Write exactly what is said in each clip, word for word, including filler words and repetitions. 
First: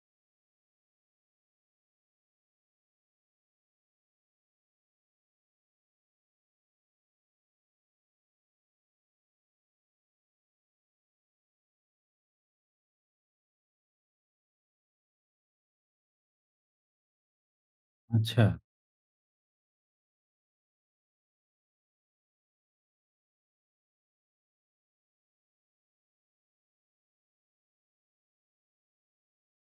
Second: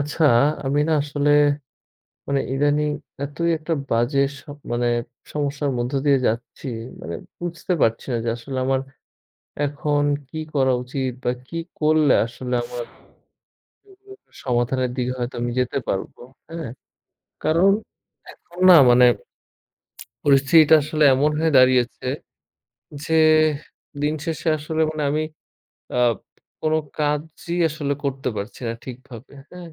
আচ্ছা, আমি না আসলে মানে ইদানিং এতই একটা বাজে স মানে সমস্যার মধ্য দিয়ে যাচ্ছি, মানে বুঝতে পারছি না যে আসলে আমার এখন কি করা উচিত বা কি করলে আসলে আমার সমাধানের দিকে হয়তো আমি যেতে পারবো, হ্যাঁ? কারণ আচ্ছা, এখন না মানে পরিস্থিতিটা আসলে এমন হয়ে দাঁড়িয়েছে যে দিন শেষে আসলে মানে আমি আ কোনো কাজই আসলে করতে পারছি না ঠিকভাবে, হ্যাঁ?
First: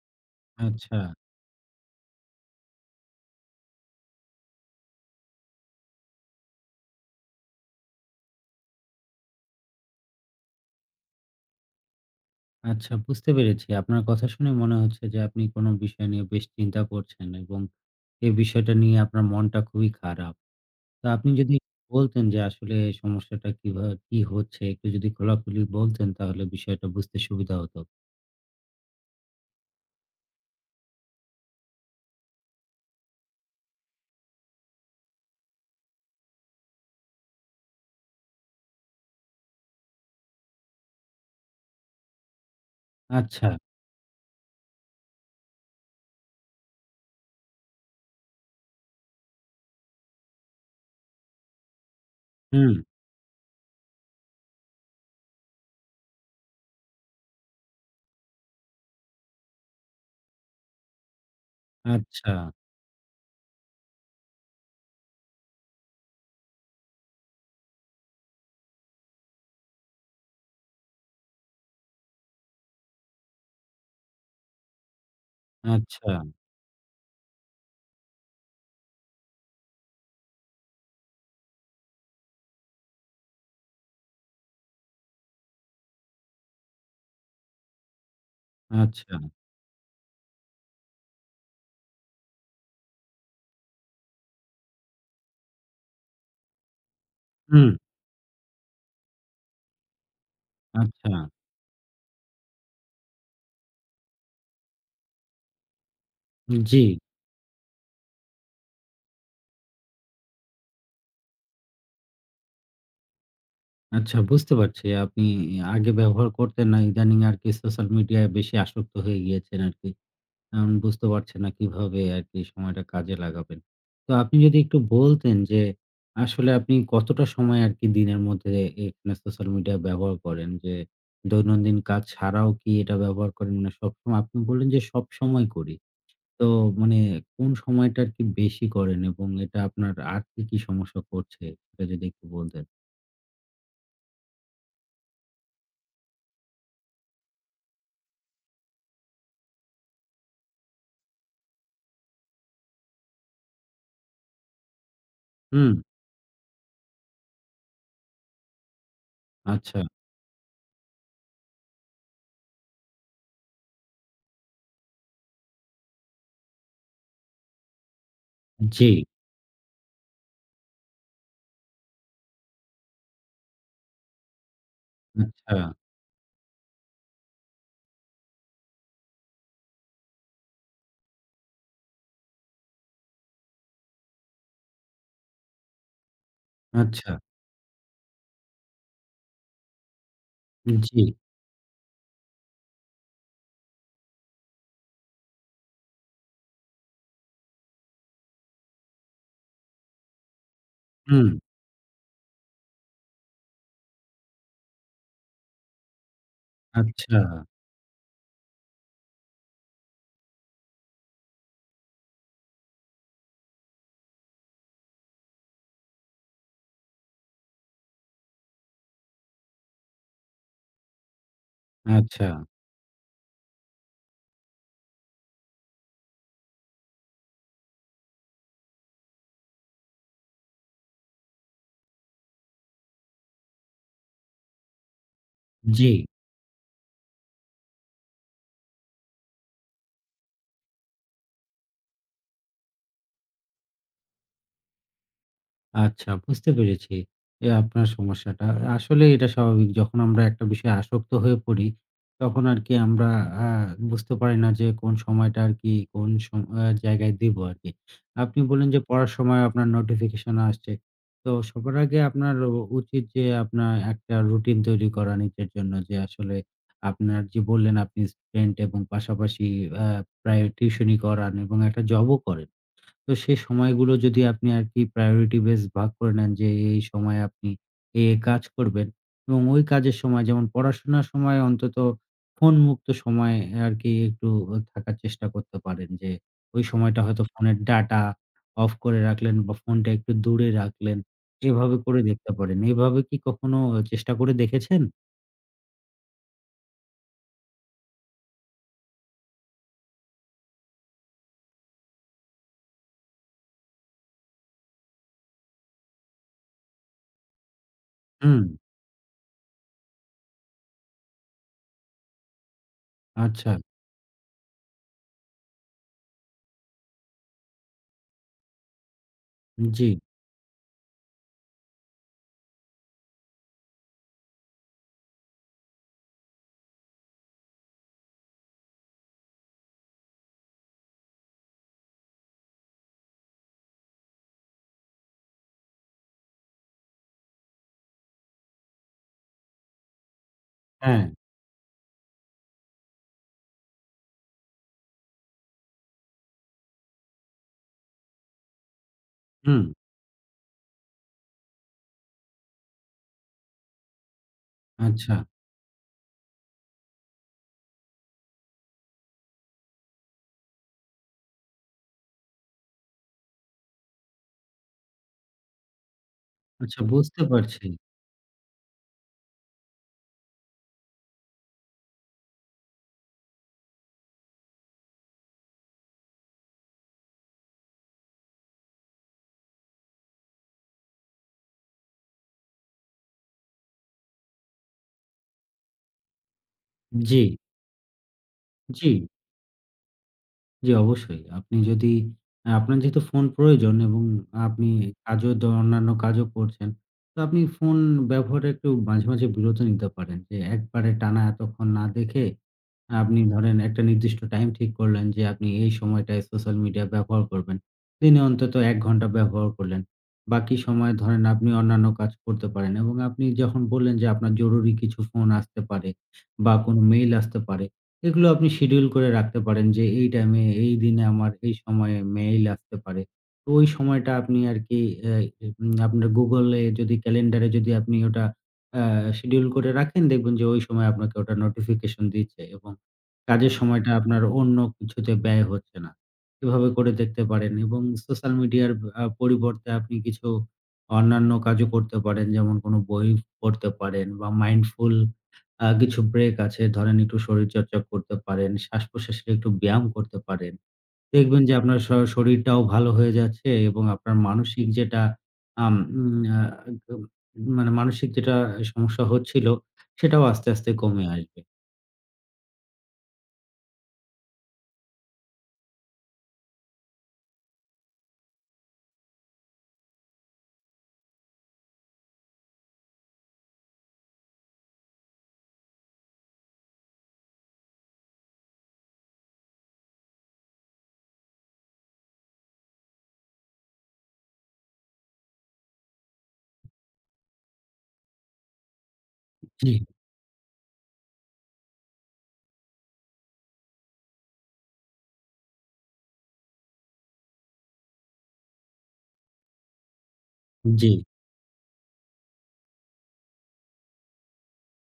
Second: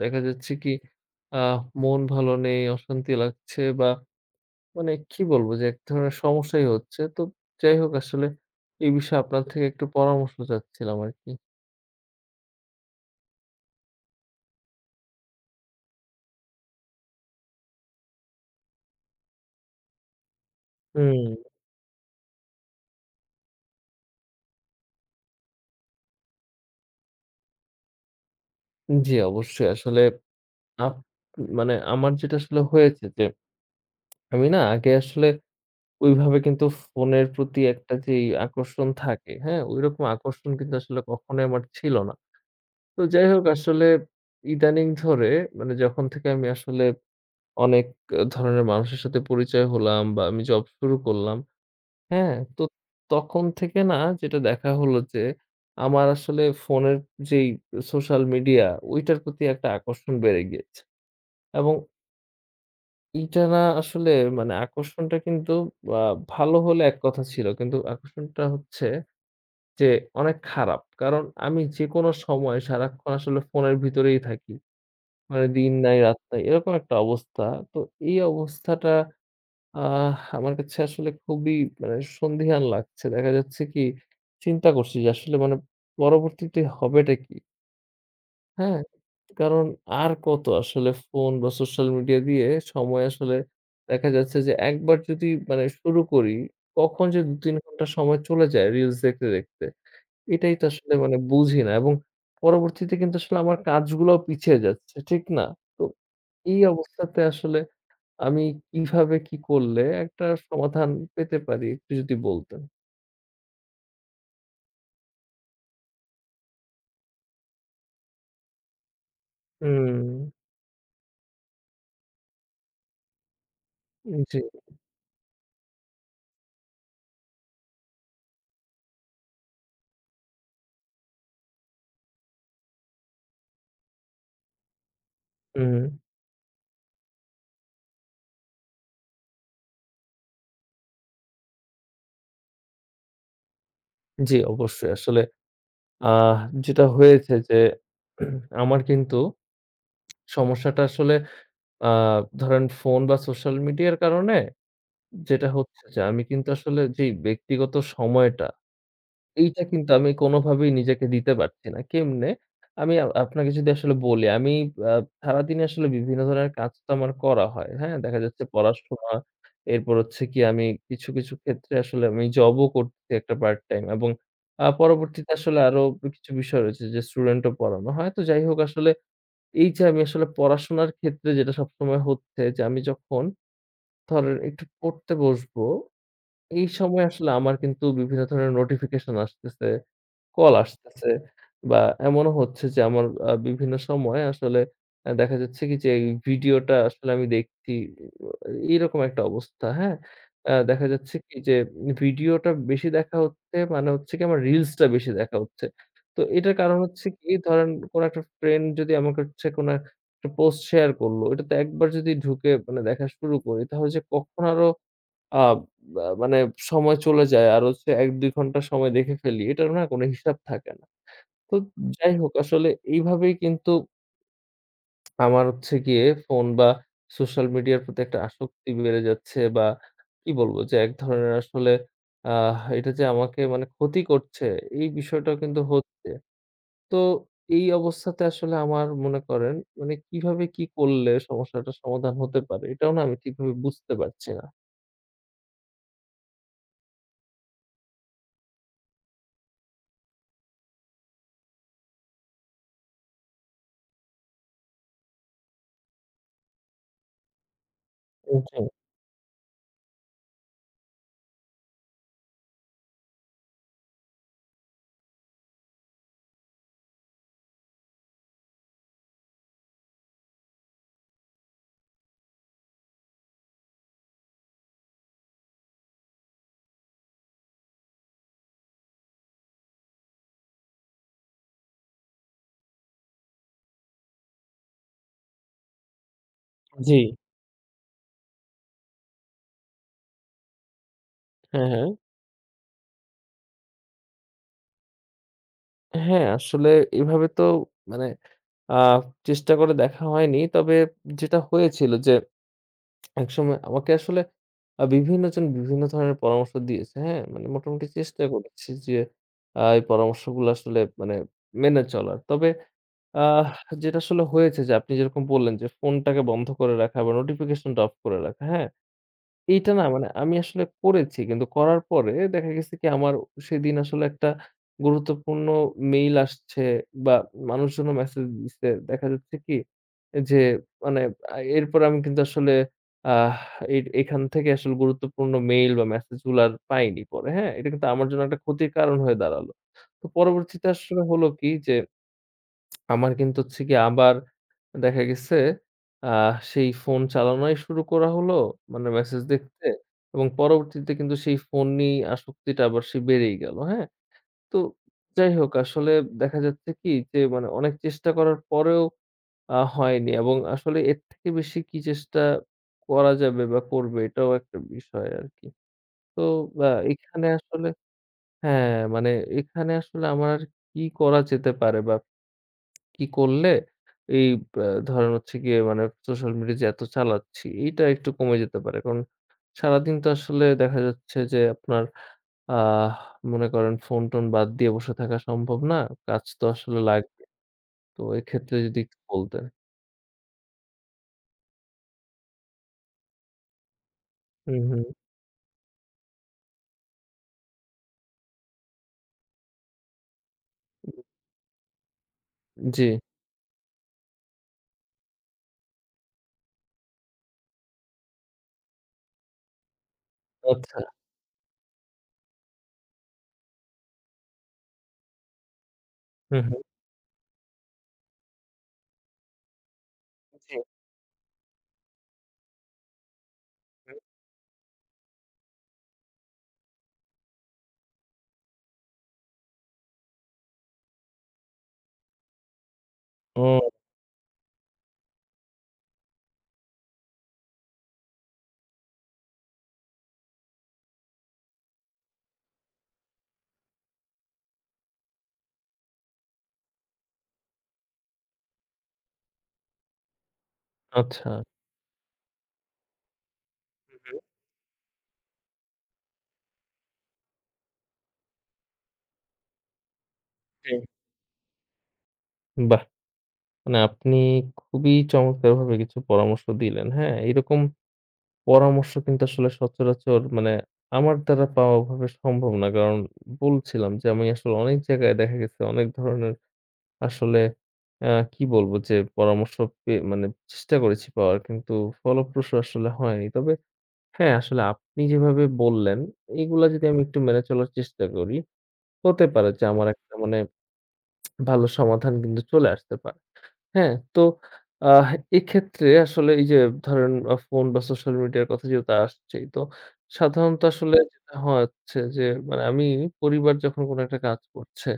দেখা যাচ্ছে কি আচ্ছা, আহ মন ভালো নেই, অশান্তি লাগছে বা মানে কি বলবো যে এক ধরনের সমস্যাই হচ্ছে। তো যাই হোক আসলে এই বিষয়ে আপনার থেকে একটু পরামর্শ চাচ্ছিলাম আরকি। আচ্ছা বুঝতে পেরেছি। আপনার কথা শুনে মনে হচ্ছে যে আপনি কোন বিষয় নিয়ে বেশ চিন্তা করছেন এবং এই বিষয়টা নিয়ে আপনার মনটা খুবই খারাপ। তো আপনি যদি হুম। বলতেন যে আসলে সমস্যাটা কিভা কি হচ্ছে একটু যদি খোলাখুলি বলতেন তাহলে বিষয়টা বুঝতে সুবিধা হতো। জি, অবশ্যই। আসলে আপ মানে আমার যেটা আসলে হয়েছে যে আমি না আগে আসলে ওইভাবে কিন্তু ফোনের প্রতি একটা যেই আকর্ষণ থাকে, হ্যাঁ? ওইরকম আকর্ষণ কিন্তু আসলে কখনোই আমার ছিল না। তো যাই হোক আচ্ছা, আসলে ইদানিং ধরে মানে যখন থেকে আমি আসলে অনেক আ ধরনের মানুষের সাথে পরিচয় হলাম বা আমি জব শুরু করলাম। হ্যাঁ? তো হুম, তখন থেকে না যেটা দেখা হলো যে, আমার আসলে ফোনের যেই সোশ্যাল মিডিয়া ঐটার প্রতি একটা আকর্ষণ বেড়ে গিয়েছে। এবং আচ্ছা, এইটা না আসলে মানে আকর্ষণটা কিন্তু আ ভালো হলে এক কথা ছিল। কিন্তু আকর্ষণটা হচ্ছে যে অনেক খারাপ। কারণ আমি যেকোনো সময় সারাক্ষণ আসলে ফোনের ভিতরেই থাকি। মানে দিন নাই আচ্ছা, রাত নাই এরকম একটা অবস্থা। তো এই অবস্থাটা আহ আমার কাছে আসলে খুবই মানে সন্দিহান লাগছে। দেখা যাচ্ছে কি চিন্তা করছি যে আসলে মানে পরবর্তীতে হবেটা কি? হ্যাঁ? আচ্ছা, কারণ আর কত আসলে ফোন বা সোশ্যাল মিডিয়া দিয়ে সময় আসলে দেখা যাচ্ছে যে একবার যদি মানে শুরু করি কখন যে দুই তিন হুম, ঘন্টা সময় চলে যায় রিলস দেখতে, দেখতে। এটাই তো আসলে আচ্ছা, মানে বুঝি না এবং পরবর্তীতে কিন্তু আসলে আমার কাজগুলাও পিছিয়ে যাচ্ছে। ঠিক না? তো এই জি, অবস্থাতে আসলে আমি কিভাবে কি করলে একটা সমাধান পেতে পারি একটু যদি বলতেন? আচ্ছা বুঝতে পারছি। আপনি আগে ব্যবহার করতেন না ইদানিং আরকি সোশ্যাল মিডিয়ায় বেশি আসক্ত হয়ে গিয়েছেন আরকি। হুম, এখন বুঝতে পারছেন না কিভাবে আরকি সময়টা কাজে লাগাবেন। তো আপনি জি, যদি একটু বলতেন যে আসলে আপনি কতটা সময় আরকি দিনের মধ্যে এখানে সোশ্যাল মিডিয়া ব্যবহার করেন? যে দৈনন্দিন কাজ ছাড়াও কি এটা ব্যবহার করেন? না সবসময় আপনি বললেন যে সবসময় করি। হুম। তো মানে কোন সময়টা আরকি বেশি করেন এবং এটা আপনার আর কি, কি সমস্যা করছে? এটা যদি একটু বলতেন। জি, অবশ্যই। আসলে আহ যেটা হয়েছে যে আমার কিন্তু সমস্যাটা আসলে আ ধরেন ফোন বা সোশ্যাল মিডিয়ার কারণে যেটা হুম, হচ্ছে যে আমি কিন্তু আসলে যেই ব্যক্তিগত সময়টা এইটা আচ্ছা। কিন্তু আমি কোনোভাবেই নিজেকে দিতে পারছি না। কেমনে? আমি আ আপনাকে যদি আসলে বলি, আমি আ সারাদিনে আসলে বিভিন্ন ধরনের কাজ তো আমার করা হয়। হ্যাঁ? দেখা যাচ্ছে জি, পড়াশোনা, এরপর হচ্ছে গিয়ে আমি কিছু, কিছু ক্ষেত্রে আসলে আমি জবও করছি একটা পার্ট টাইম এবং আ পরবর্তীতে আচ্ছা, আসলে আরো কিছু বিষয় রয়েছে যে স্টুডেন্টও পড়ানো হয়। তো যাই হোক আসলে এই যে আমি আসলে পড়াশোনার ক্ষেত্রে যেটা সবসময় হচ্ছে যে আমি যখন ধরেন একটু পড়তে বসবো, এই সময় আচ্ছা। আসলে আমার কিন্তু বিভিন্ন ধরনের নোটিফিকেশন আসতেছে। কল জি, আসতেছে বা এমনও হচ্ছে যে আমার আ বিভিন্ন সময় আসলে আ দেখা যাচ্ছে কি যে এই ভিডিওটা আসলে আমি দেখছি আহ, এইরকম একটা অবস্থা, হ্যাঁ? আ দেখা যাচ্ছে হুম, কি যে ভিডিওটা বেশি দেখা হচ্ছে মানে হচ্ছে কি আমার রিলসটা বেশি দেখা হচ্ছে। তো এটার কারণ হচ্ছে আচ্ছা, কি ধরেন কোন একটা ফ্রেন্ড যদি আমাকে হচ্ছে কোন একটা পোস্ট শেয়ার করলো, এটাতে একবার যদি ঢুকে মানে দেখা শুরু করি তাহলে যে কখন আরো আ বা মানে সময় চলে যায়। আর হচ্ছে এক দুই ঘন্টা সময় দেখে ফেলি। এটার না কোনো হিসাব থাকে না। তো যাই আচ্ছা। হোক আসলে এইভাবেই কিন্তু আমার হচ্ছে গিয়ে ফোন বা সোশ্যাল মিডিয়ার প্রতি একটা আসক্তি বেড়ে যাচ্ছে বা কি বলবো যে এক ধরনের আসলে আহ এটা যে আমাকে মানে ক্ষতি করছে এই বিষয়টাও কিন্তু জি। হচ্ছে। তো এই অবস্থাতে আসলে আমার মনে করেন মানে কিভাবে কি করলে সমস্যাটার সমাধান হতে পারে এটাও না আমি ঠিকভাবে বুঝতে পারছি না। আচ্ছা বুঝতে পেরেছি। এ আপনার সমস্যাটা। আসলে এটা স্বাভাবিক। যখন আমরা একটা বিষয়ে আসক্ত হয়ে পড়ি, তখন আরকি আমরা আ বুঝতে পারি না যে কোন সময়টা আরকি কোন সম আ জায়গায় দিব আরকি। আপনি বললেন জি, যে পড়ার সময় আপনার নোটিফিকেশন আসছে। তো সবার আগে আপনার উ উচিত যে আপনার একটা রুটিন তৈরি করা নিজের জন্য যে আসলে আপনার যে বললেন আপনি স্টুডেন্ট এবং পাশাপাশি আ প্রায় টিউশনি করান এবং একটা জবও করেন। তো সেই সময়গুলো যদি আপনি আরকি priority base ভাগ করে নেন যে, এই সময়ে আপনি এই, এই কাজ করবেন এবং ওই কাজের সময় যেমন পড়াশোনার সময় অন্তত ফোন মুক্ত সময় আরকি একটু থাকার চেষ্টা করতে পারেন যে, ওই জি। সময়টা হয়তো ফোনের ডাটা অফ করে রাখলেন বা ফোনটা একটু দূরে রাখলেন। জি। হ্যাঁ, এভাবে হ্যাঁ। করে দেখতে পারেন। এভাবে কি কখনো চেষ্টা করে দেখেছেন? হ্যাঁ, আসলে এভাবে তো মানে আ চেষ্টা করে দেখা হয়নি। তবে যেটা হয়েছিল যে একসময় আমাকে আসলে আ বিভিন্নজন বিভিন্ন ধরনের পরামর্শ দিয়েছে। হ্যাঁ? মানে মোটামুটি চেষ্টা হুম, করেছি যে আ এই পরামর্শগুলো আসলে মানে মেনে চলার। তবে আহ আচ্ছা। যেটা আসলে হয়েছে যে আপনি যেরকম বললেন যে ফোনটাকে বন্ধ করে রাখা বা নোটিফিকেশনটা অফ করে রাখা। হ্যাঁ? এইটা না জি, মানে আমি আসলে করেছি। কিন্তু করার পরে দেখা গেছে কি আমার সেদিন আসলে একটা গুরুত্বপূর্ণ মেইল আসছে বা মানুষজনও মেসেজ দিচ্ছে। দেখা যাচ্ছে কি যে মানে আ এরপর আমি কিন্তু আসলে আহ এ এখান থেকে আসলে গুরুত্বপূর্ণ মেইল বা মেসেজ গুলো আর পাইনি পরে, হ্যাঁ? এটা কিন্তু আমার জন্য একটা ক্ষতির কারণ হয়ে দাঁড়ালো। তো পরবর্তীতে আসলে হ্যাঁ, হলো কি যে আমার কিন্তু হচ্ছে গিয়ে আবার দেখা গেছে আ সেই ফোন চালানোই শুরু করা হলো, মানে মেসেজ হুম, দেখতে এবং পরবর্তীতে কিন্তু সেই ফোন নিয়েই আসক্তিটা আবার সেই বেড়েই গেল, হ্যাঁ? তো আচ্ছা, যাই হোক আসলে দেখা যাচ্ছে কি যে মানে অনেক চেষ্টা করার পরেও আ হয়নি এবং আসলে এর থেকে বেশি কি চেষ্টা করা যাবে বা করবে এটাও একটা বিষয় আরকি। তো আ আচ্ছা বুঝতে এখানে পারছি। আসলে হ্যাঁ, মানে এখানে আসলে আমার আর কি করা যেতে পারে বা কি করলে এই আ ধরেন হচ্ছে গিয়ে মানে সোশ্যাল মিডিয়া যে এত চালাচ্ছি, এইটা একটু কমে যেতে পারে। কারণ সারাদিন তো আসলে দেখা যাচ্ছে যে আপনার আহ মনে করেন ফোন-টোন বাদ দিয়ে বসে থাকা সম্ভব না। কাজ তো আসলে জি, লাগবে। তো এক্ষেত্রে যদি জি। একটু বলতেন। জি, অবশ্যই। আপনি যদি আ আপনার যেহেতু ফোন প্রয়োজন এবং হুম, আপনি হুম। হুম। কাজও দ অন্যান্য কাজও করছেন। তো আপনি ফোন ব্যবহারে একটু মাঝে, মাঝে বিরত নিতে পারেন। যে একবারে টানা এতক্ষণ না দেখে জি। আপনি ধরেন একটা নির্দিষ্ট টাইম ঠিক করলেন যে আপনি এই সময়টায় সোশ্যাল মিডিয়া ব্যবহার করবেন। দিনে অন্তত এক ঘন্টা ব্যবহার করলেন। বাকি আচ্ছা। সময় ধরেন আপনি অন্যান্য কাজ করতে পারেন এবং আপনি যখন বললেন যে আপনার জরুরি কিছু ফোন আসতে পারে হুম, বা হুম। কোনো মেইল আসতে পারে, এগুলো আপনি শিডিউল করে রাখতে পারেন যে এই টাইমে, জি। এই দিনে আমার এই সময়ে মেইল আসতে পারে। তো ওই সময়টা হুম। আপনি আরকি এ উম আপনার Google এ যদি ক্যালেন্ডারে যদি আপনি ওটা আ শিডিউল করে রাখেন দেখবেন যে ওই সময় আপনাকে ওটা নোটিফিকেশন দিচ্ছে এবং কাজের ও সময়টা আপনার অন্য কিছুতে ব্যয় হচ্ছে না। এভাবে করে দেখতে পারেন এবং সোশ্যাল মিডিয়ার আ পরিবর্তে আপনি কিছু অন্যান্য কাজও করতে পারেন। যেমন কোনো বই পড়তে পারেন বা মাইন্ডফুল আ কিছু ব্রেক আছে। ধরেন একটু শরীরচর্চা করতে পারেন, শ্বাসপ্রশ্বাসের একটু ব্যায়াম করতে পারেন। আচ্ছা। দেখবেন যে আপনার শ শরীরটাও ভালো হয়ে যাচ্ছে এবং আপনার হুম, মানসিক যেটা আম উম আ মানে মানসিক যেটা সমস্যা হচ্ছিল সেটাও আস্তে, আস্তে জি। কমে আসবে। বাহ! মানে আপনি খুবই চমৎকারভাবে কিছু পরামর্শ দিলেন। হ্যাঁ? এরকম পরামর্শ কিন্তু আসলে সচরাচর মানে আমার দ্বারা পাওয়া ওভাবে সম্ভব না। কারণ বলছিলাম যে আমি আসলে অনেক জায়গায় দেখা গেছে অনেক ধরনের আসলে আ কি বলবো যে পরামর্শ পে মানে চেষ্টা করেছি পাওয়ার কিন্তু ফলপ্রসূ আসলে হয়নি। তবে হ্যাঁ, আসলে আপনি যেভাবে বললেন এগুলা যদি আমি একটু মেনে চলার চেষ্টা করি, হতে পারে যে জি, আমার একটা মানে ভালো সমাধান কিন্তু চলে আসতে পারে। হ্যাঁ, তো আ এক্ষেত্রে আসলে এই যে ধরেন আ ফোন বা সোশ্যাল মিডিয়ার কথা যেহেতু আসছেই, তো সাধারণত জি, আসলে হুম। যেটা হচ্ছে যে মানে আমি পরিবার যখন কোনো একটা কাজ করছে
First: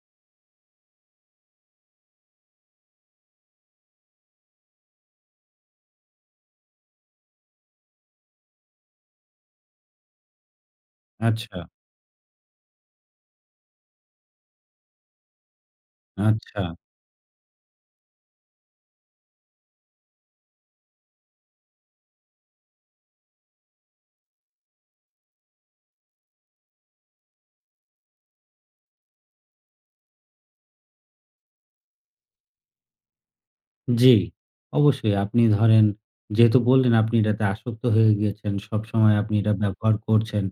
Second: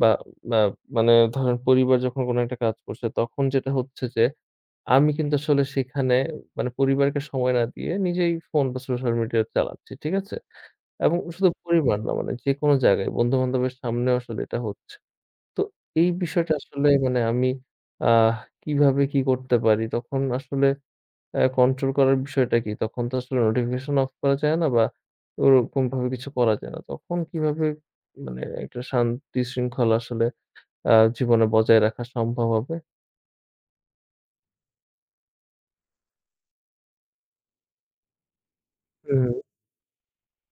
বা বা মানে ধরেন পরিবার যখন কোনো একটা কাজ করছে তখন যেটা হচ্ছে যে আমি কিন্তু আসলে সেখানে মানে পরিবারকে সময় না দিয়ে নিজেই ফোন বা সোশ্যাল মিডিয়া চালাচ্ছি। ঠিক আছে? এবং শুধু আচ্ছা। পরিবার না মানে যেকোনো জায়গায় বন্ধু-বান্ধবের সামনেও আসলে এটা হচ্ছে। তো এই বিষয়টা আচ্ছা, আসলে মানে আমি আহ কিভাবে কি করতে পারি? তখন আসলে আ কন্ট্রোল করার বিষয়টা কি? তখন তো আসলে নোটিফিকেশন অফ করা যায় না বা ওরকমভাবে কিছু করা যায় না। তখন কিভাবে মানে একটা শান্তি শৃঙ্খলা আসলে আ জীবনে বজায় রাখা সম্ভব হবে? জি। অবশ্যই আপনি ধরেন যেহেতু বললেন আপনি এটাতে আসক্ত হয়ে গিয়েছেন, সবসময় হুম, আপনি এটা ব্যবহার করছেন।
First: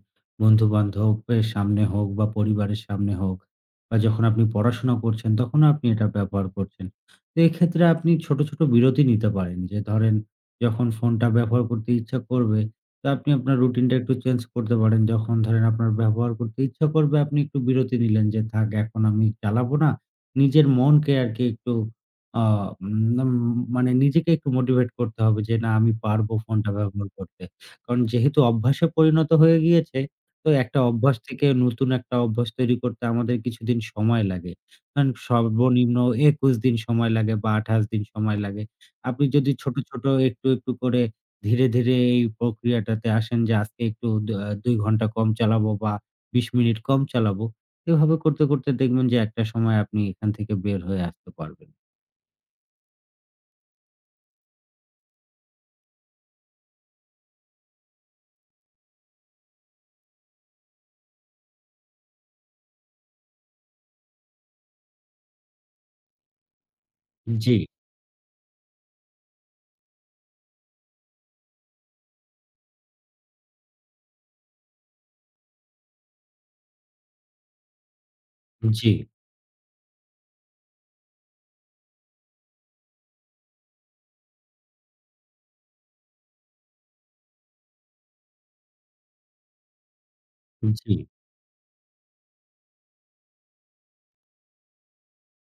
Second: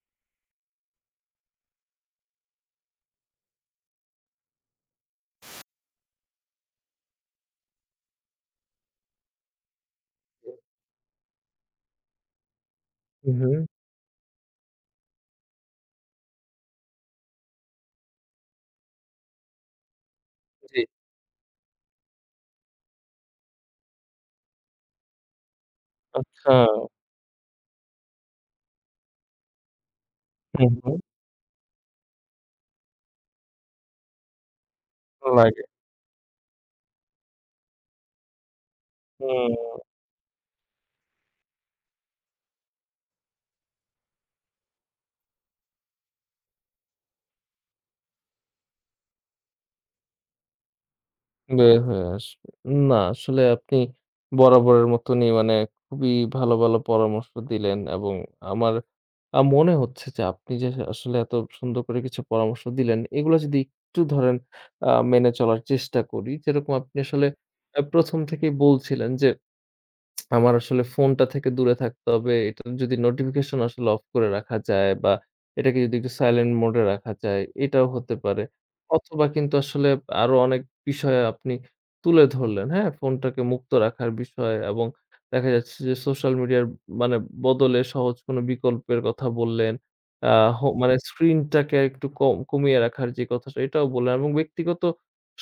বন্ধু-বান্ধবের সামনে হোক বা পরিবারের সামনে হোক বা যখন আপনি পড়াশোনা করছেন তখনও আপনি এটা ব্যবহার করছেন। তো এক্ষেত্রে আপনি ছোট, ছোট বিরতি নিতে পারেন যে ধরেন হুম, যখন ফোনটা ব্যবহার করতে ইচ্ছা করবে তো আপনি হুম, আপনার হুম, রুটিনটা একটু চেঞ্জ করতে পারেন। যখন ধরেন আপনার ব্যবহার করতে ইচ্ছা করবে আপনি একটু বিরতি নিলেন যে, "থাক এখন আমি চালাবো না।" নিজের জি। মনকে আরকি একটু আ নাম মানে নিজেকে একটু মোটিভেট করতে হবে যে, "না, আমি পারবো আচ্ছা। ফোনটা ব্যবহার করতে।" কারণ যেহেতু অভ্যাসে পরিণত হয়ে গিয়েছে, তো হুম, একটা হুম, অভ্যাস থেকে নতুন একটা অভ্যাস তৈরি করতে আমাদের কিছুদিন সময় লাগে। কারণ লাগে। সর্বনিম্ন একুশ দিন সময় লাগে বা আটাশ দিন সময় লাগে। আপনি যদি হুম। ছোট, ছোট একটু, একটু করে ধীরে, ধীরে এই প্রক্রিয়াটাতে আসেন যে, আজকে একটু দা দুই ঘন্টা কম চালাবো বা বিশ মিনিট কম চালাবো। এভাবে করতে, করতে দেখবেন যে একটা সময় আপনি এখান থেকে বের হয়ে আসতে পারবেন। বের হয়ে আসবে। না, আসলে আপনি বরাবরের মতনই মানে খুবই ভালো, ভালো পরামর্শ দিলেন এবং আমার আ মনে হচ্ছে যে আপনি যে আসলে এত সুন্দর করে কিছু পরামর্শ দিলেন, এগুলো যদি একটু ধরেন আ মেনে চলার চেষ্টা করি। যেরকম আপনি আসলে জি, আ প্রথম থেকেই বলছিলেন যে আমার আসলে ফোনটা থেকে দূরে থাকতে হবে। এটার যদি নোটিফিকেশন আসলে অফ করে রাখা যায় বা এটাকে যদি একটু সাইলেন্ট মোড এ রাখা যায়, এটাও হতে পারে। জি, অথবা কিন্তু আসলে আরো অনেক বিষয় আপনি তুলে ধরলেন, হ্যাঁ? ফোনটাকে মুক্ত রাখার বিষয় এবং দেখা যাচ্ছে যে সোশ্যাল মিডিয়ার মানে বদলে সহজ কোনো বিকল্পের কথা বললেন। আ হো জি, মানে স্ক্রিনটাকে একটু কম কমিয়ে রাখার যে কথাটা এটাও বললেন এবং ব্যক্তিগত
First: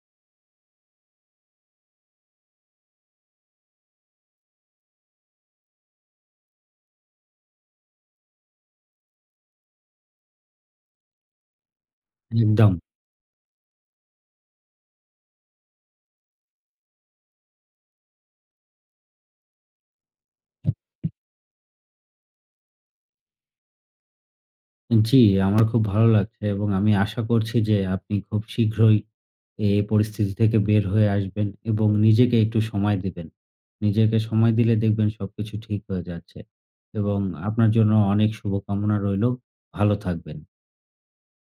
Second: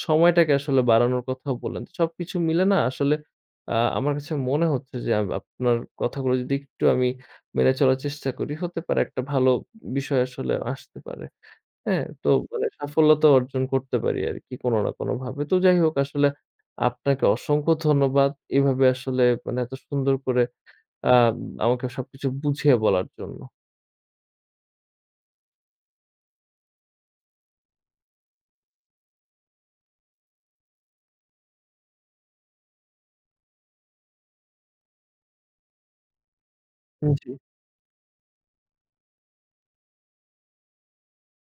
সময়টাকে আসলে বাড়ানোর কথাও বললেন। সবকিছু মিলে না আসলে আ আমার কাছে মনে হচ্ছে যে আব আপনার কথাগুলো যদি একটু আমি মেনে চলার চেষ্টা করি, হতে পারে একটা ভালো বিষয় আসলে আসতে পারে। হ্যাঁ? তো মানে একদম। সাফল্যতা অর্জন করতে পারি আরকি কোন না কোনভাবে। তো যাই হোক আসলে আপনাকে অসংখ্য ধন্যবাদ। এভাবে আসলে মানে এত সুন্দর করে আ আমাকে সবকিছু বুঝিয়ে বলার জন্য। জি, আমার খুব ভালো লাগছে এবং আমি আশা করছি যে আপনি খুব শীঘ্রই এ পরিস্থিতি থেকে বের হয়ে আসবেন এবং নিজেকে একটু সময় দিবেন। নিজেকে সময় দিলে দেখবেন সবকিছু ঠিক হয়ে যাচ্ছে এবং জি। আপনার জন্য অনেক শুভকামনা রইলো। ভালো থাকবেন।